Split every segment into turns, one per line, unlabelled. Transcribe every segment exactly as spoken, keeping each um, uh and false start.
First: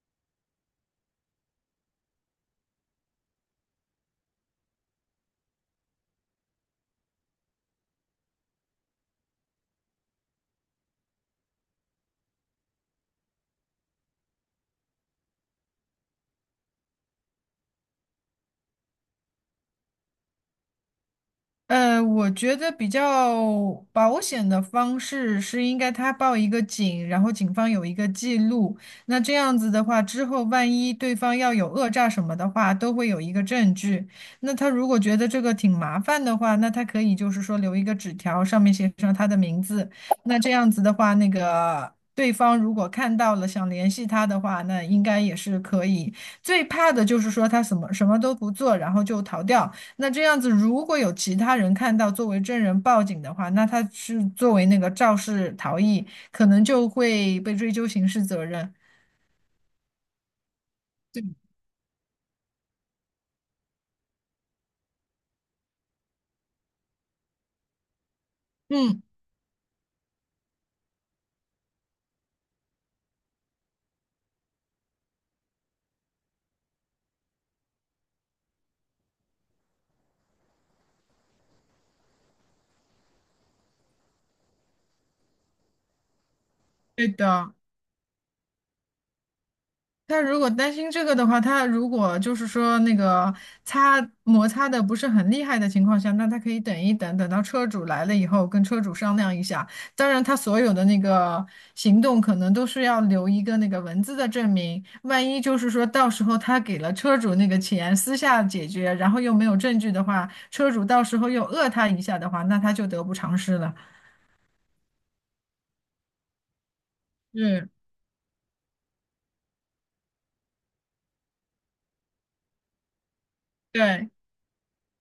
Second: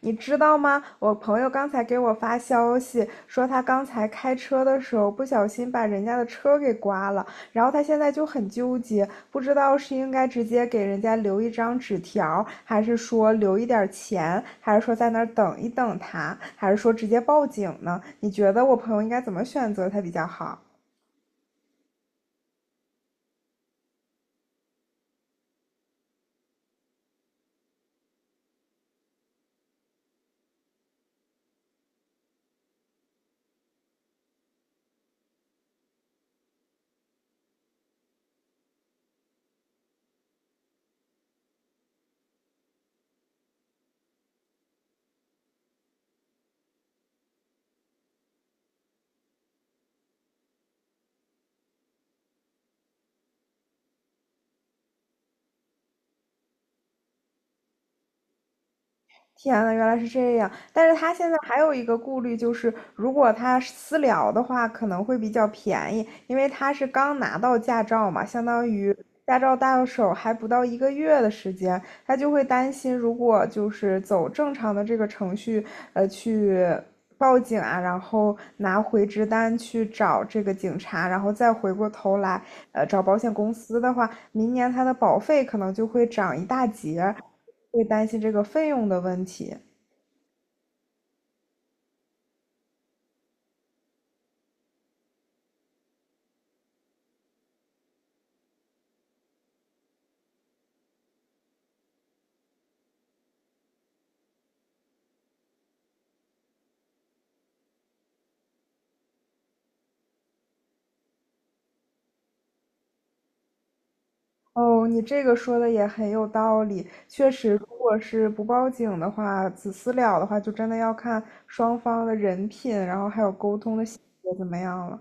你知道吗？我朋友刚才给我发消息说，他刚才开车的时候不小心把人家的车给刮了，然后他现在就很纠结，不知道是应该直接给人家留一张纸条，还是说留一点钱，还是说在那儿等一等他，还是说直接报警呢？你觉得我朋友应该怎么选择才比较好？
呃，我觉得比较保险的方式是应该他报一个警，然后警方有一个记录。那这样子的话，之后万一对方要有讹诈什么的话，都会有一个证据。那他如果觉得这个挺麻烦的话，那他可以就是说留一个纸条，上面写上他的名字。那这样子的话，那个对方如果看到了想联系他的话，那应该也是可以。最怕的就是说他什么什么都不做，然后就逃掉。那这样子，如果有其他人看到作为证人报警的话，那他是作为那个肇事逃逸，可能就会被追究刑事责任。
天呐，原来是这样！但是他
对，
现在还有一个顾虑，就是如果他私聊的话，可能会比较便宜，因为他是刚拿到驾照嘛，相当于
嗯，
驾照到手还不到一个月的时间，他就会担心，如果就是走正常的这个程序，呃，去报警啊，然后拿回执单去找这个警察，然后再回过头来，呃，找保险公司的话，明年他的保费可能就会涨一大
对
截，
的。
会担心这个费用的问题。
他如果担心这个的话，他如果就是说那个擦摩擦的不是很厉害的情况下，那他可以等一等，等到车主来了以后跟车主商量一下。当然，他所有的那个行动可能都是要留一个那个文字的证明，万一就是说到时候他给了车主那个钱，私下解决，然后又没有证据的话，车主到时候又讹他一下的话，那他就得不偿失了。
哦，你这个说的也很有道理。确实，如
嗯，
果是不报警的话，子私了的话，就真的要看双方的人品，然后还有沟通的细
对。
节怎么样了。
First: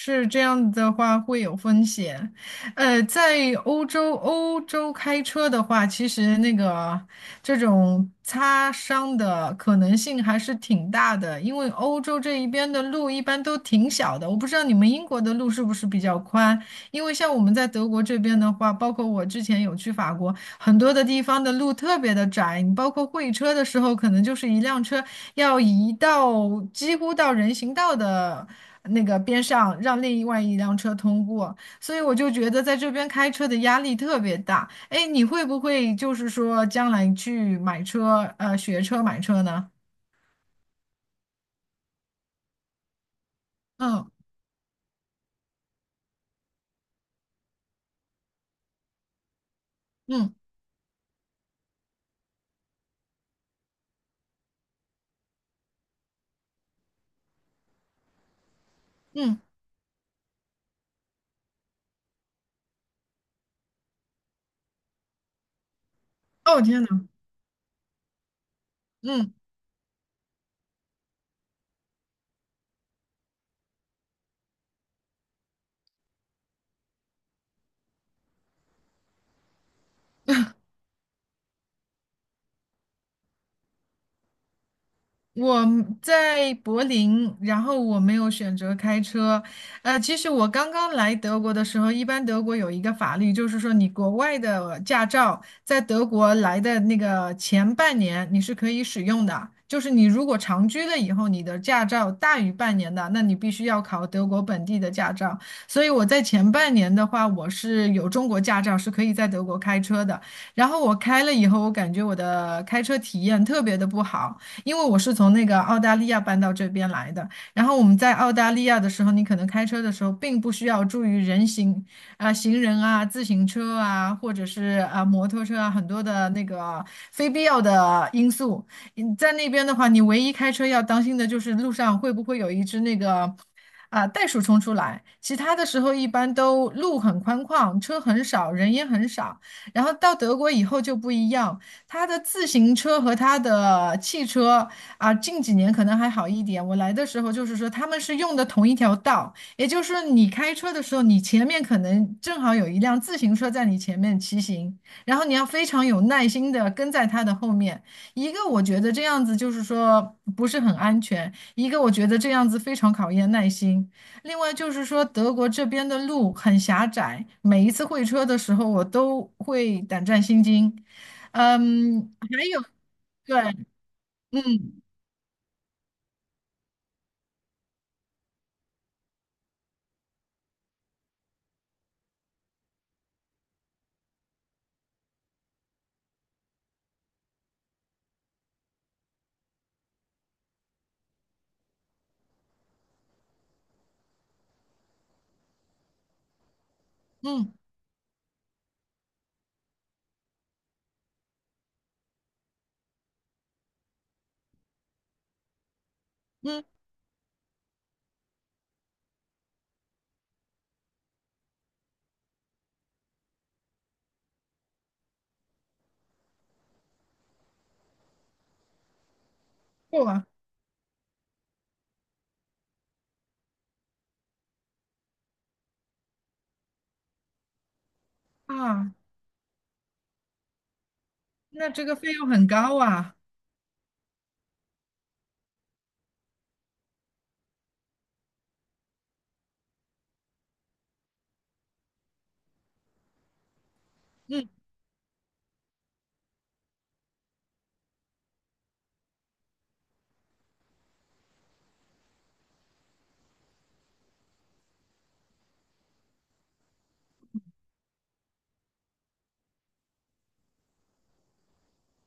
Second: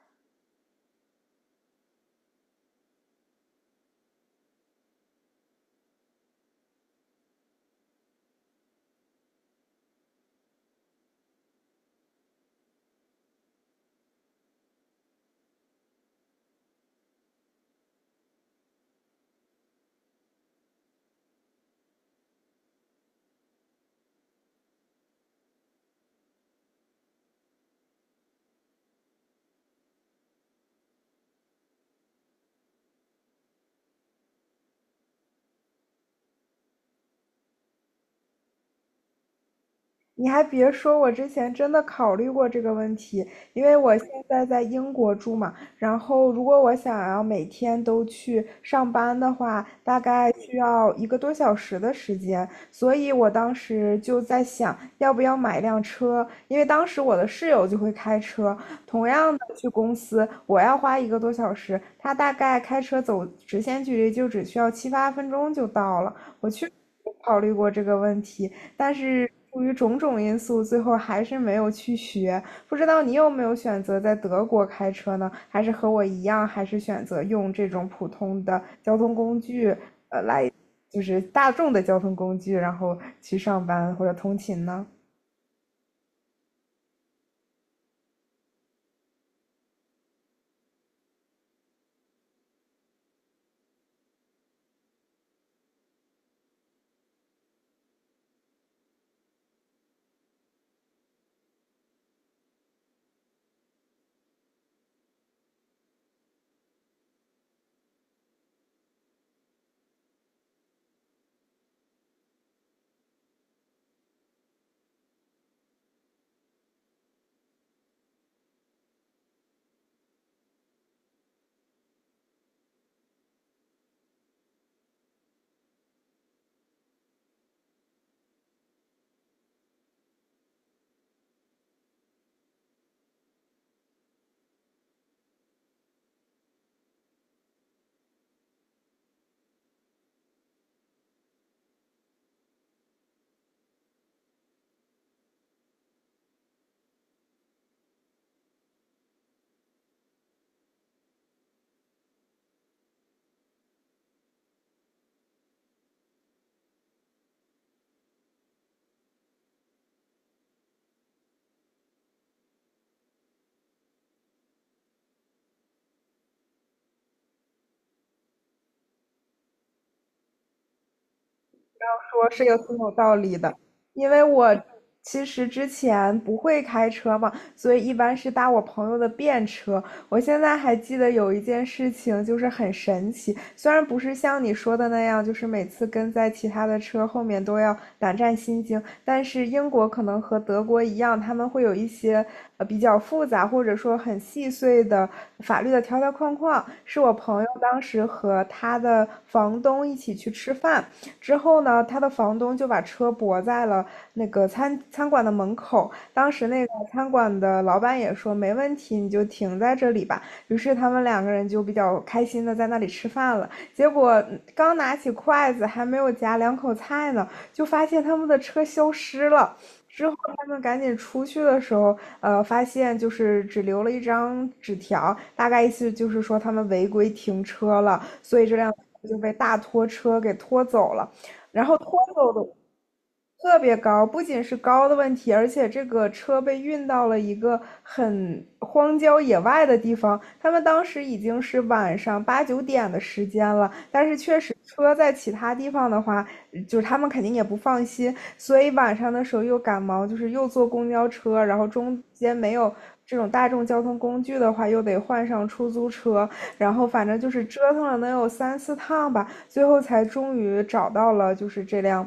是这样子的话会有风险，呃，在欧洲欧洲开车的话，其实那个这种擦伤的可能性还是挺大的，因为欧洲这一边的路一般都挺小的，我不知道你们英国的路是不是比较宽，因为像我们在德国这边的话，包括我之前有去法国，很多的地方的路特别的窄，你包括会车的时候，可能就是一辆车要移到几乎到人行道的。那个边上让另外一辆车通过，所以我就觉得在这边开车的压力特别大。哎，你会不会就是说将来去买车，呃，学车买车呢？
你还别说，我之前真的考虑过这个问题，因为我现
嗯
在在英国住嘛，然后如果我想要每天都去上班的话，大概
嗯
需要一个多小时的时间，所以我当时就在想，要不要买一辆车，因为当时我的室友就会开车，同样
嗯，
的去公司，我要花一个多小时，他大概开车走直线距离就只需要七八分钟就到了，
哦天呐，
考虑过这个问题，但是
嗯。
出于种种因素，最后还是没有去学。不知道你有没有选择在德国开车呢？还是和我一样，还是选择用这种普通的交通工具，就是大众的交通工具，然后去上班或者通勤呢？
我在柏林，然后我没有选择开车。呃，其实我刚刚来德国的时候，一般德国有一个法律，就是说你国外的驾照在德国来的那个前半年你是可以使用的，就是你如果长居了以后，你的驾照大于半年的，那你必须要考德国本地的驾照。所以我在前半年的话，我是有中国驾照，是可以在德国开车的。然后我开了以后，我感觉我的开车体验特别的不好。因为我是从那个澳大利亚搬到这边来的。然后我们在澳大利亚的时候，你可能开车的时候并不需要注意人行啊、行人啊、自行车啊，或者是啊、摩托车啊，很多的那个非必要的因素。嗯在那边的话，你唯一开车要当心的就是路上会不会有一只那个。啊，袋鼠冲出来，其他的时候一般都路很宽旷，车很少，人也很少。然后到德国以后就不一样，他的自行车和他的汽车啊，近几年可能还好一点。我来的时候就是说，他们是用的同一条道，也就是说，你开车的时候，你前面可能正好有一辆自行车在你前面骑行，然后你要非常有耐心的跟在他的后面。一个我觉得这样子就是说不是很安全，一个我觉得这样子非常考验耐心。另外就是说，德国这边的路很狭窄，每一次会车的时候，我都会胆战心惊，嗯，
说是
还
有
有
挺有道理
对，
的，因为我
嗯
其实之前不会开车嘛，所以一般是搭我朋友的便车。我现在还记得有一件事情，就是很神奇，虽然不是像你说的那样，就是每次跟在其他的车后面都要胆战心惊，但是英国可能和德国一样，他们会有一些呃比较复杂或者说很细碎的法律的条条框框。是我朋友
嗯
当时和他的房东一起去吃饭。之后呢，他的房东就把车泊在了那个餐餐馆的门口。当时
嗯，
那个餐馆的老板也说没问题，你就停在这里吧。于是他们两个人就比较开心的在那里吃饭了。结果刚拿起筷子，还没有夹两口菜呢，就发现他们的车消失了。
不
之后
啊，
他们赶紧出去的时候，呃，发现就是只留了一张纸条，大概意思就是说他们违规停车了，所以这辆
啊
车就被大拖车给拖走了。然
那
后
这个
脱
费用
走
很
的
高啊。
特别高，不仅是高的问题，而且这个车被运到了一个很荒郊野外的地方。他们当时已经是晚上八九点的时间了，但是确
嗯
实车在其他地方的话，就是他们肯定也不放心，所以晚上的时候又赶忙，就是又坐公交车，然后中间没有这种大众交通工具的话，又得换上出租车，然后反正就是折腾了能有三四趟吧。最后才终于找到了，就是这辆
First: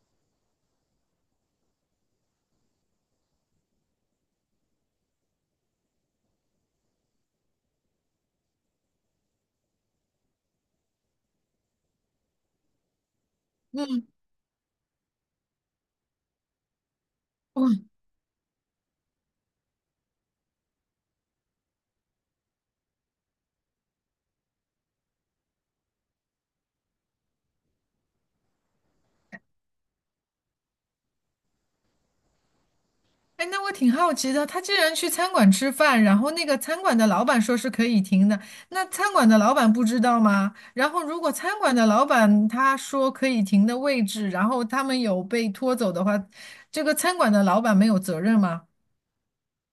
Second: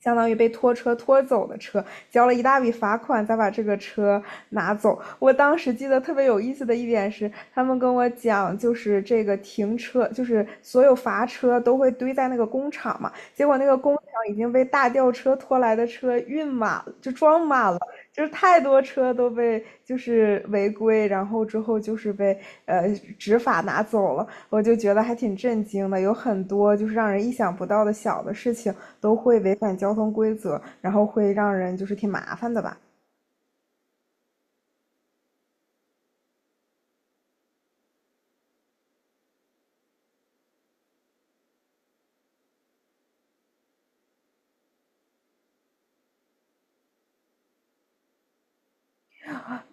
相当于被拖车拖走的车，交了一大笔罚款，才把这个车拿走。我当时记得特别有意思的一点是，他们跟我讲，就是这个停车，就是所有罚车都会堆在那个工厂嘛，结果那个工厂
嗯，
已经被大吊车拖来的车运满，就装满了。就是太多车都被就是违规，然后之后就是被呃执法拿走了。我就觉得还挺震惊的，有很多就是让人意想不到的小的事情都会违反交通规则，然后会让人就是挺麻烦的吧。
哎，那我挺好奇的，他既然去餐馆吃饭，然后那个餐馆的老板说是可以停的，那餐馆的老板不知道吗？然后如果餐馆的老板他说可以停的位置，然后他们有被拖走的话，这个餐馆的老板没有责任吗？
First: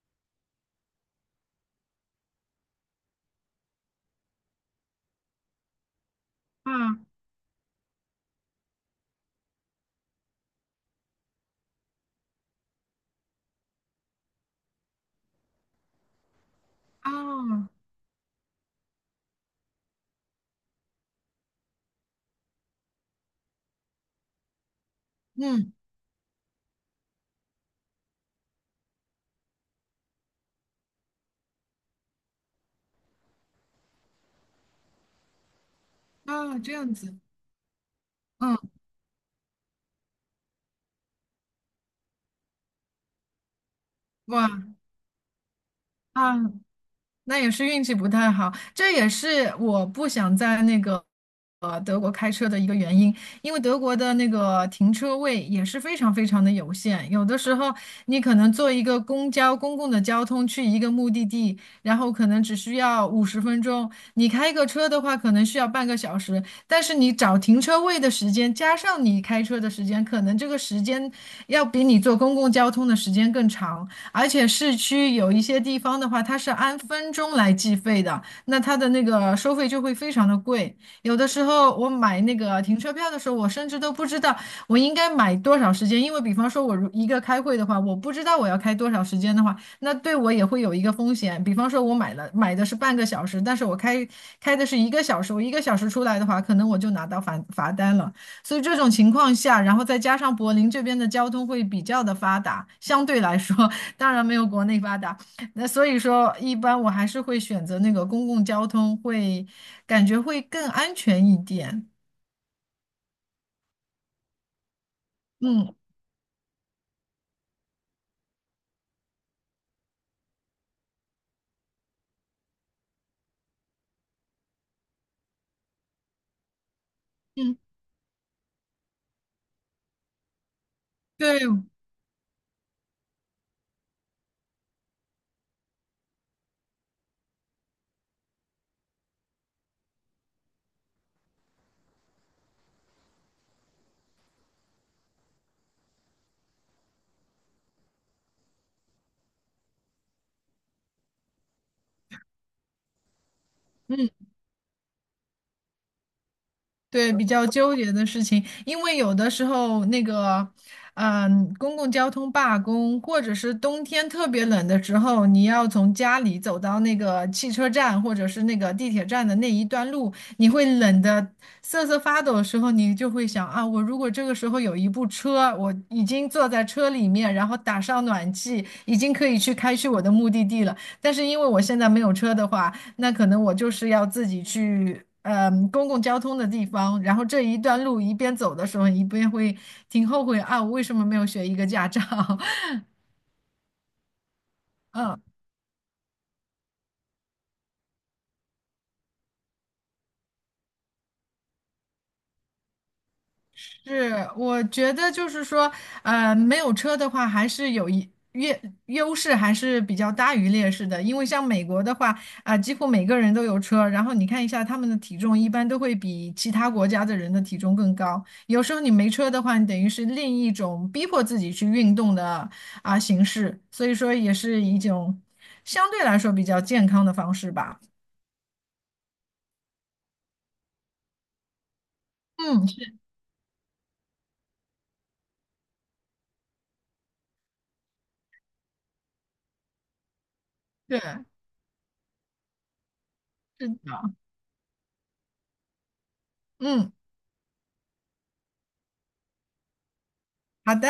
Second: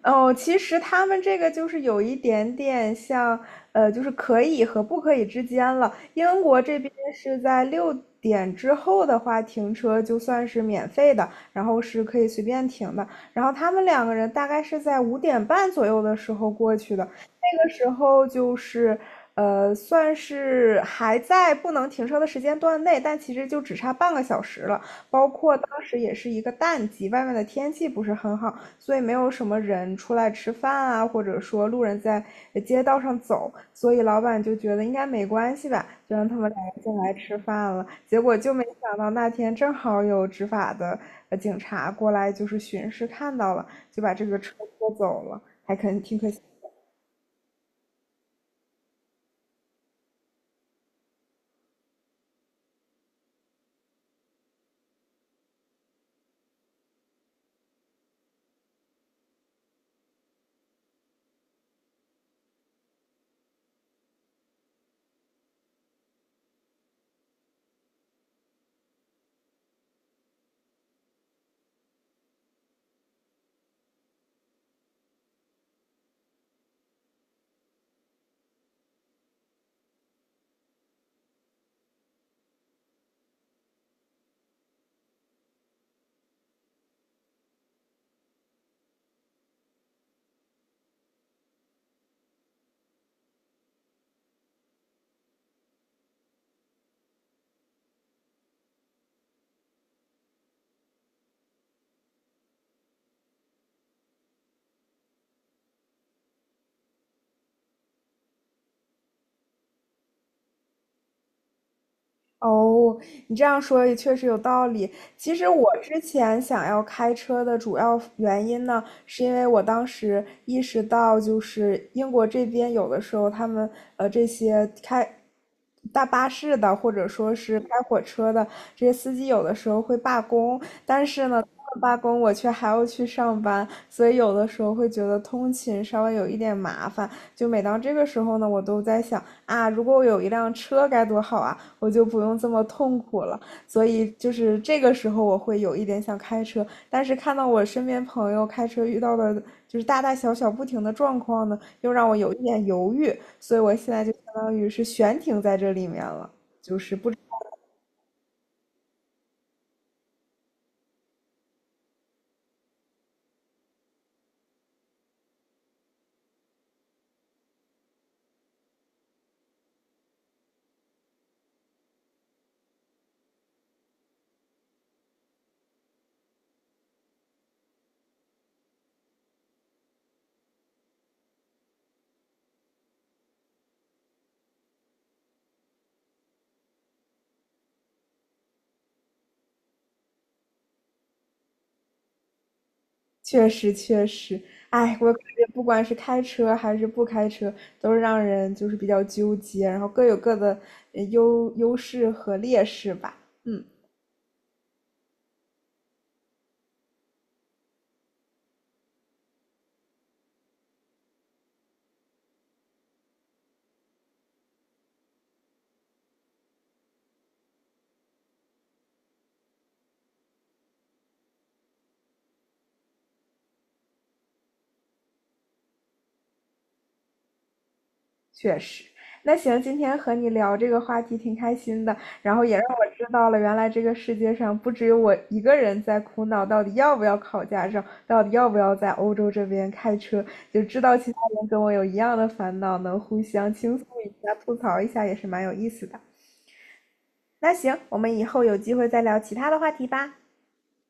哦，其实他们这个就是有一点点像，呃，就是可以和不可以之间了。英国这边
啊
是在六点之后的话，停车就算是免费的，然后是可以随便停的。然后他们两个人大概是在五点半左右的时候过去的，那个
啊，
时候就是，呃，算是还在不能停车的时间段内，但其实就只差半个小时了。包括当
嗯
时也是一个淡季，外面的天气不是很好。所以没有什么人出来吃饭啊，或者说路人在街道上走，所以老板就觉得应该没关系吧，就让他们俩
啊，这
个
样
进来
子，
吃饭了。结果就
嗯，
没想到那天正好有执法的呃警察过来，就是巡视看到了，就把这个车
哇。
拖走了。
啊。那也是运气不太好，这也是我不想在那个呃德国开车的一个原因，因为德国的那个停车位也是非常非常的有限，有的时候你可能坐一个公交公共的交通去一个目的地，然后可能只需要五十分钟，你开个车的话可能需要半个小时，但是你找停车位的时间加上你开车的时间，可能这个时间要比你坐公共交通的时间更长。而且市区有一些地方的话，它是按分钟来计费的，那它的那个收费就会非常的贵。有的时候我买那个停车票的时候，我甚至都不知道我应该买多少时间，因为比方说我如一个开会的话，我不知道我要开多少时间的话，那对我也会有一个风险。比方说我买了买的是半个小时，但是我开开的是一个小时，我一个小时出来的话，可能我就拿到罚罚单了。所以这种情况下，然后再加上柏林这边的交通会比较的发达，相对来说，当然没有国内发达。那所以说，一般我还是会选择那个公共交通，会感觉会更安全一点。
哦，你这样说也确实有道理。其实我
嗯
之前想要开车的主要原因呢，是因为我当时意识到，就是英国这边有的时候他们呃这些开大巴士的，或者说
嗯，
是开火车的这些司机，有的时候会罢工，但是
对，
呢，他们罢工我却还要去上班，所以有的时候会觉得通勤稍微有一点麻烦。就每当这个时候呢，我都在想啊，如果我有一辆车该多好啊，我就不用这么痛苦了。所以就是这个时候，我会有一点想开车，但是看到我身边朋友开车遇到的就是大大小小不停的状况呢，又让我有一点犹豫，所以我现在
嗯
就相当于是悬停在这里面了。
对，比较纠结的事情，因为有的时候那个，嗯，公共交通罢工，或者是冬天特别冷的时候，你要从家里走到那个汽车站或者是那个地铁站的那一段路，你会冷的瑟瑟发抖的时候，你就会想啊，我如果这个时候有一部车，我已经坐在车里面，然后打上暖气，已经可以去开去我的目的地了。但是因为我现在没有车的话。那可能我就是要自己去，嗯，公共交通的地方，然后这一段路一边走的时候，一边会挺后悔啊，我为什么没有学一个驾照？
确实，确实，哎，我
嗯。
感觉不管是开车还是不开车，都是让人就是比较纠结，然后各有各的呃优优势和劣势吧。嗯，
是，我觉得就是说，呃，没有车的话，还是有一优优势，还是比较大于劣势的。因为像美国的话，啊、几乎每个人都有车，然后你看一下他们的体重，一般都会比其他国家的人的体重更高。有时候你没车的话，你等于是另一种逼迫自己去运动的啊、形式，所以说也是一种相对来说比较健康的方式吧。
确实，那行，今天和你聊这个话题挺开心的，然后也让
嗯，
我
是
知道了，原来这个世界上不只有我一个人在苦恼，到底要不要考驾照，到底要不要在欧洲这边开车，就知道
是
其他人跟我有一样的烦恼，能互相倾诉一
的，
下、吐槽一下，也是蛮有意思的。
嗯，
那行，我们以后有机会再聊其他的话题吧。
好的。